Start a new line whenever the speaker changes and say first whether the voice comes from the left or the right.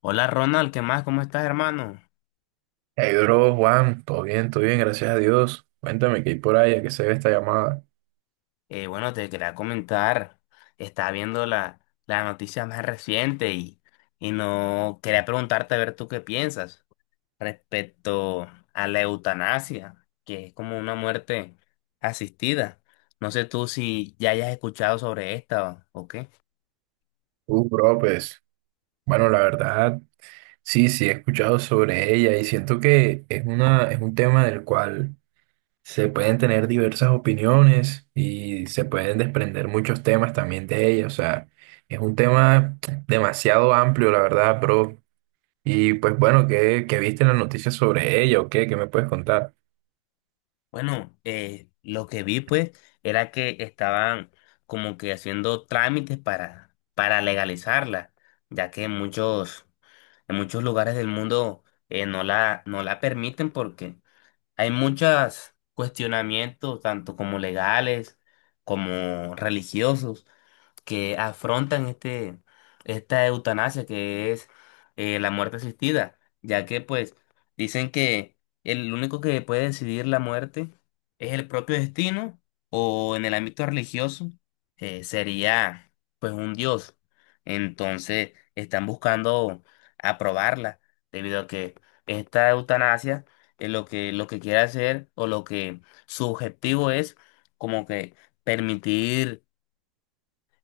left: Hola Ronald, ¿qué más? ¿Cómo estás, hermano?
right: Hey, bro, Juan, todo bien, gracias a Dios. Cuéntame qué hay por ahí, a qué se ve esta llamada.
left: Bueno, te quería comentar, estaba viendo la noticia más reciente y no quería preguntarte a ver tú qué piensas respecto a la eutanasia, que es como una muerte asistida. No sé tú si ya hayas escuchado sobre esta o qué.
right: Bro, pues, bueno, la verdad, sí, he escuchado sobre ella y siento que es un tema del cual se pueden tener diversas opiniones y se pueden desprender muchos temas también de ella. O sea, es un tema demasiado amplio, la verdad, bro. Y pues bueno, ¿ qué viste en las noticias sobre ella o qué? ¿Qué me puedes contar?
left: Bueno, lo que vi pues era que estaban como que haciendo trámites para legalizarla, ya que muchos. En muchos lugares del mundo no no la permiten porque hay muchos cuestionamientos, tanto como legales como religiosos, que afrontan esta eutanasia que es la muerte asistida, ya que pues dicen que el único que puede decidir la muerte es el propio destino o en el ámbito religioso, sería pues un dios. Entonces están buscando aprobarla debido a que esta eutanasia, lo que quiere hacer o lo que su objetivo es como que permitir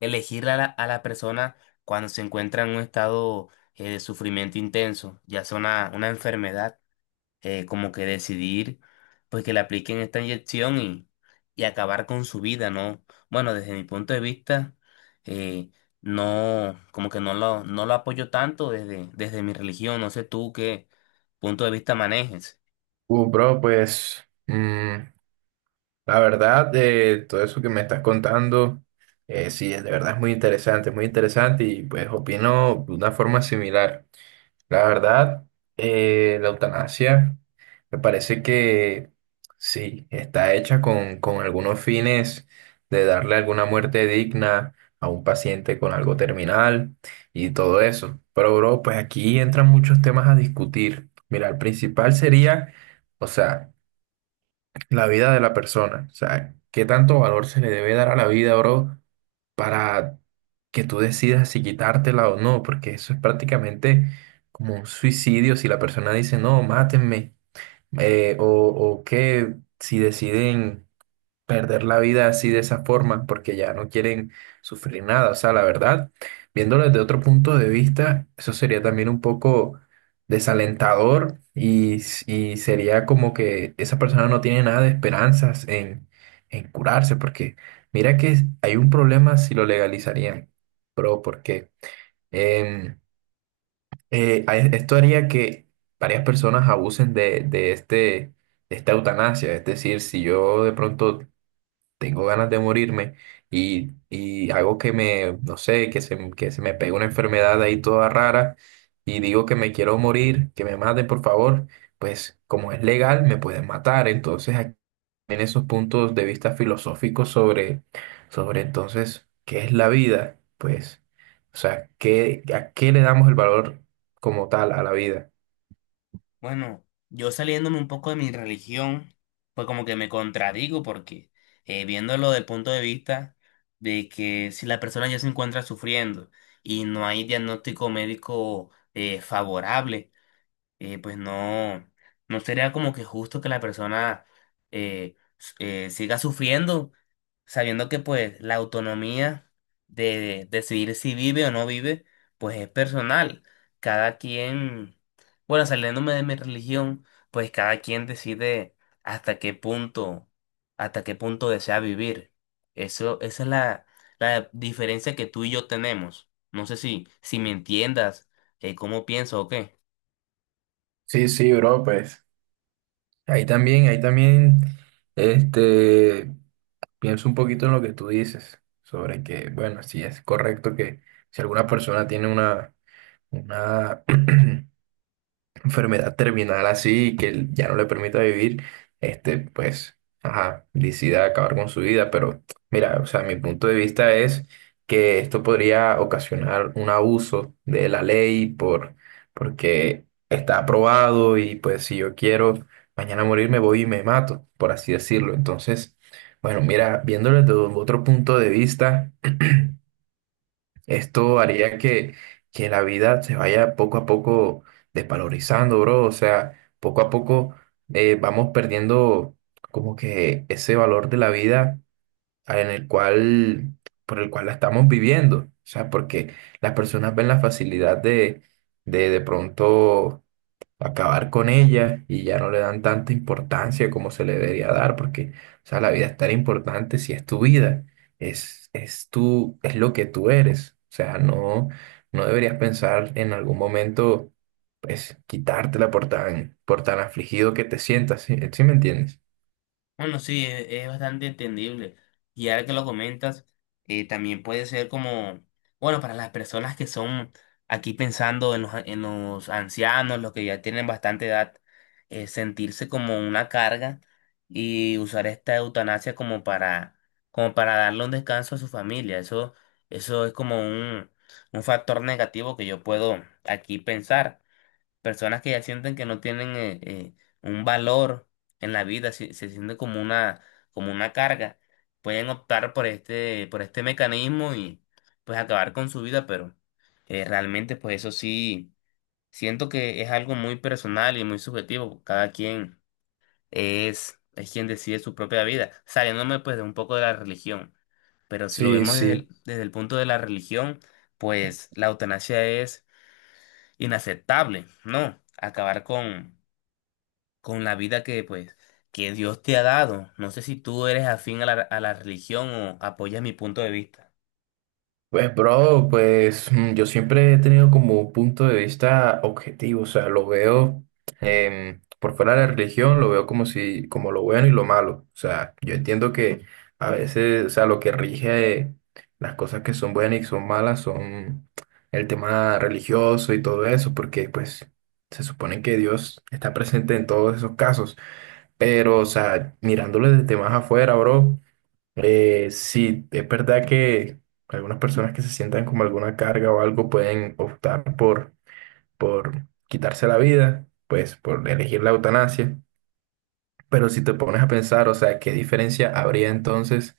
left: elegir a a la persona cuando se encuentra en un estado de sufrimiento intenso, ya sea una enfermedad, como que decidir pues que le apliquen esta inyección y acabar con su vida, ¿no? Bueno, desde mi punto de vista, eh, no, como que no lo apoyo tanto desde mi religión, no sé tú qué punto de vista manejes.
right: Bro, pues. La verdad, de todo eso que me estás contando, sí, de verdad es muy interesante y pues opino de una forma similar. La verdad, la eutanasia me parece que sí, está hecha con algunos fines de darle alguna muerte digna a un paciente con algo terminal y todo eso. Pero bro, pues aquí entran muchos temas a discutir. Mira, el principal sería, o sea, la vida de la persona. O sea, qué tanto valor se le debe dar a la vida, bro, para que tú decidas si quitártela o no, porque eso es prácticamente como un suicidio si la persona dice, no, mátenme, o que si deciden perder la vida así de esa forma porque ya no quieren sufrir nada. O sea, la verdad, viéndolo desde otro punto de vista, eso sería también un poco desalentador y, y sería como que esa persona no tiene nada de esperanzas en curarse porque mira que hay un problema si lo legalizarían, pero porque em, esto haría que varias personas abusen de este... de esta eutanasia, es decir, si yo de pronto tengo ganas de morirme y hago que me, no sé, que se me pegue una enfermedad ahí toda rara y digo que me quiero morir, que me maten, por favor, pues como es legal, me pueden matar. Entonces, aquí en esos puntos de vista filosóficos sobre entonces, ¿qué es la vida? Pues, o sea, ¿ a qué le damos el valor como tal a la vida?
left: Bueno, yo saliéndome un poco de mi religión, pues como que me contradigo porque, viéndolo del punto de vista de que si la persona ya se encuentra sufriendo y no hay diagnóstico médico favorable, pues no, no sería como que justo que la persona siga sufriendo sabiendo que pues la autonomía de decidir si vive o no vive, pues es personal. Cada quien, bueno, saliéndome de mi religión, pues cada quien decide hasta qué punto, hasta qué punto desea vivir. Eso, esa es la diferencia que tú y yo tenemos. No sé si me entiendas, cómo pienso o qué.
right: Sí, bro, pues. Ahí también, este. Pienso un poquito en lo que tú dices, sobre que, bueno, sí es correcto que si alguna persona tiene una enfermedad terminal así que él ya no le permita vivir, este, pues, ajá, decida acabar con su vida. Pero mira, o sea, mi punto de vista es que esto podría ocasionar un abuso de la ley porque está aprobado y pues si yo quiero mañana morirme voy y me mato, por así decirlo. Entonces, bueno, mira, viéndolo desde otro punto de vista. Esto haría que la vida se vaya poco a poco desvalorizando, bro. O sea, poco a poco vamos perdiendo como que ese valor de la vida en el cual, por el cual la estamos viviendo. O sea, porque las personas ven la facilidad de pronto acabar con ella y ya no le dan tanta importancia como se le debería dar, porque, o sea, la vida es tan importante si es tu vida, es tú, es lo que tú eres. O sea, no, no deberías pensar en algún momento, pues, quitártela por tan afligido que te sientas, ¿sí? ¿Sí me entiendes?
left: Bueno, sí, es bastante entendible. Y ahora que lo comentas, también puede ser como, bueno, para las personas que son, aquí pensando en en los ancianos, los que ya tienen bastante edad, sentirse como una carga y usar esta eutanasia como como para darle un descanso a su familia. Eso es como un factor negativo que yo puedo aquí pensar, personas que ya sienten que no tienen un valor en la vida, siente como una carga, pueden optar por por este mecanismo y pues acabar con su vida, pero realmente pues eso sí, siento que es algo muy personal y muy subjetivo, cada quien es quien decide su propia vida, saliéndome pues de un poco de la religión, pero si lo
right: Sí,
left: vemos desde
right: sí.
left: desde el punto de la religión, pues la eutanasia es inaceptable, ¿no? Acabar con la vida que, pues, que Dios te ha dado. No sé si tú eres afín a a la religión o apoyas mi punto de vista,
right: Pues, bro, pues yo siempre he tenido como un punto de vista objetivo, o sea, lo veo por fuera de la religión, lo veo como si, como lo bueno y lo malo. O sea, yo entiendo que a veces, o sea, lo que rige las cosas que son buenas y son malas son el tema religioso y todo eso, porque pues se supone que Dios está presente en todos esos casos. Pero, o sea, mirándolo desde más afuera, bro. Sí, es verdad que algunas personas que se sientan como alguna carga o algo pueden optar por quitarse la vida, pues por elegir la eutanasia. Pero si te pones a pensar, o sea, ¿qué diferencia habría entonces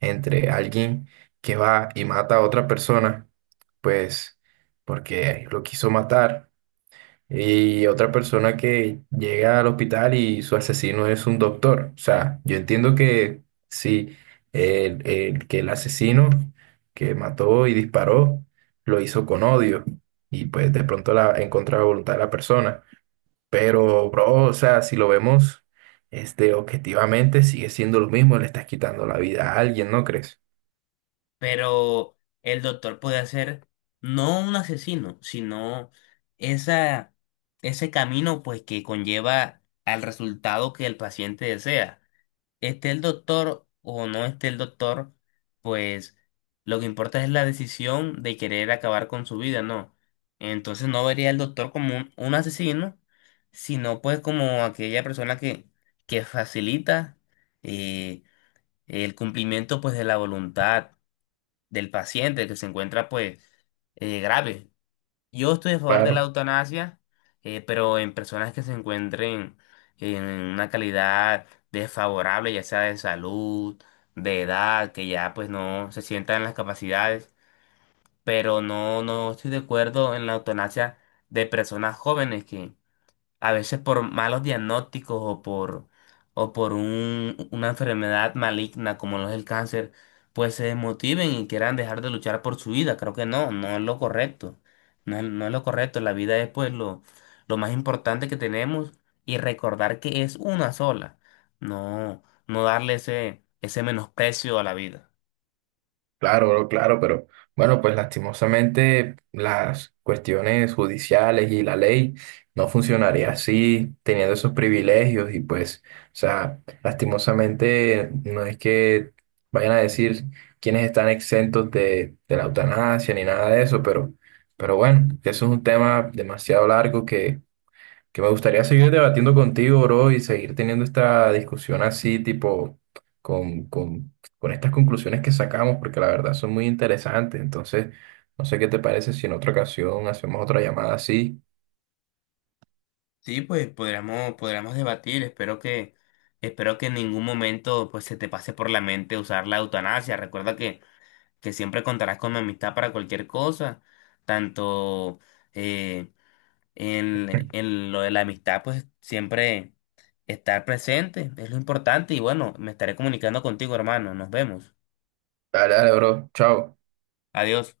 right: entre alguien que va y mata a otra persona, pues porque lo quiso matar? Y otra persona que llega al hospital y su asesino es un doctor. O sea, yo entiendo que sí, que el asesino que mató y disparó lo hizo con odio y pues de pronto en contra de la voluntad de la persona. Pero, bro, o sea, si lo vemos este, objetivamente, sigue siendo lo mismo, le estás quitando la vida a alguien, ¿no crees?
left: pero el doctor puede ser no un asesino, sino esa, ese camino, pues, que conlleva al resultado que el paciente desea. Esté el doctor o no esté el doctor, pues lo que importa es la decisión de querer acabar con su vida, ¿no? Entonces no vería al doctor como un asesino, sino pues como aquella persona que facilita eh, el cumplimiento pues de la voluntad del paciente que se encuentra pues grave. Yo estoy a favor de la
right: Claro.
left: eutanasia, pero en personas que se encuentren en una calidad desfavorable, ya sea de salud, de edad, que ya pues no se sientan en las capacidades, pero no, no estoy de acuerdo en la eutanasia de personas jóvenes a veces por malos diagnósticos o por una enfermedad maligna como lo es el cáncer, pues se desmotiven y quieran dejar de luchar por su vida. Creo que no, no es lo correcto. No es lo correcto. La vida es pues lo más importante que tenemos y recordar que es una sola. No, no darle ese menosprecio a la vida.
right: Claro, bro, claro, pero bueno, pues lastimosamente las cuestiones judiciales y la ley no funcionaría así, teniendo esos privilegios y pues, o sea, lastimosamente no es que vayan a decir quiénes están exentos de la eutanasia ni nada de eso, pero bueno, eso es un tema demasiado largo que me gustaría seguir debatiendo contigo, bro, y seguir teniendo esta discusión así, tipo, con, con, con estas conclusiones que sacamos, porque la verdad son muy interesantes. Entonces, no sé qué te parece si en otra ocasión hacemos otra llamada así.
left: Sí, pues podríamos, podríamos debatir. Espero que en ningún momento pues se te pase por la mente usar la eutanasia. Recuerda que siempre contarás con mi amistad para cualquier cosa, tanto eh, en lo de la amistad, pues siempre estar presente es lo importante y bueno, me estaré comunicando contigo, hermano, nos vemos.
right: Dale, dale, bro. Chao.
left: Adiós.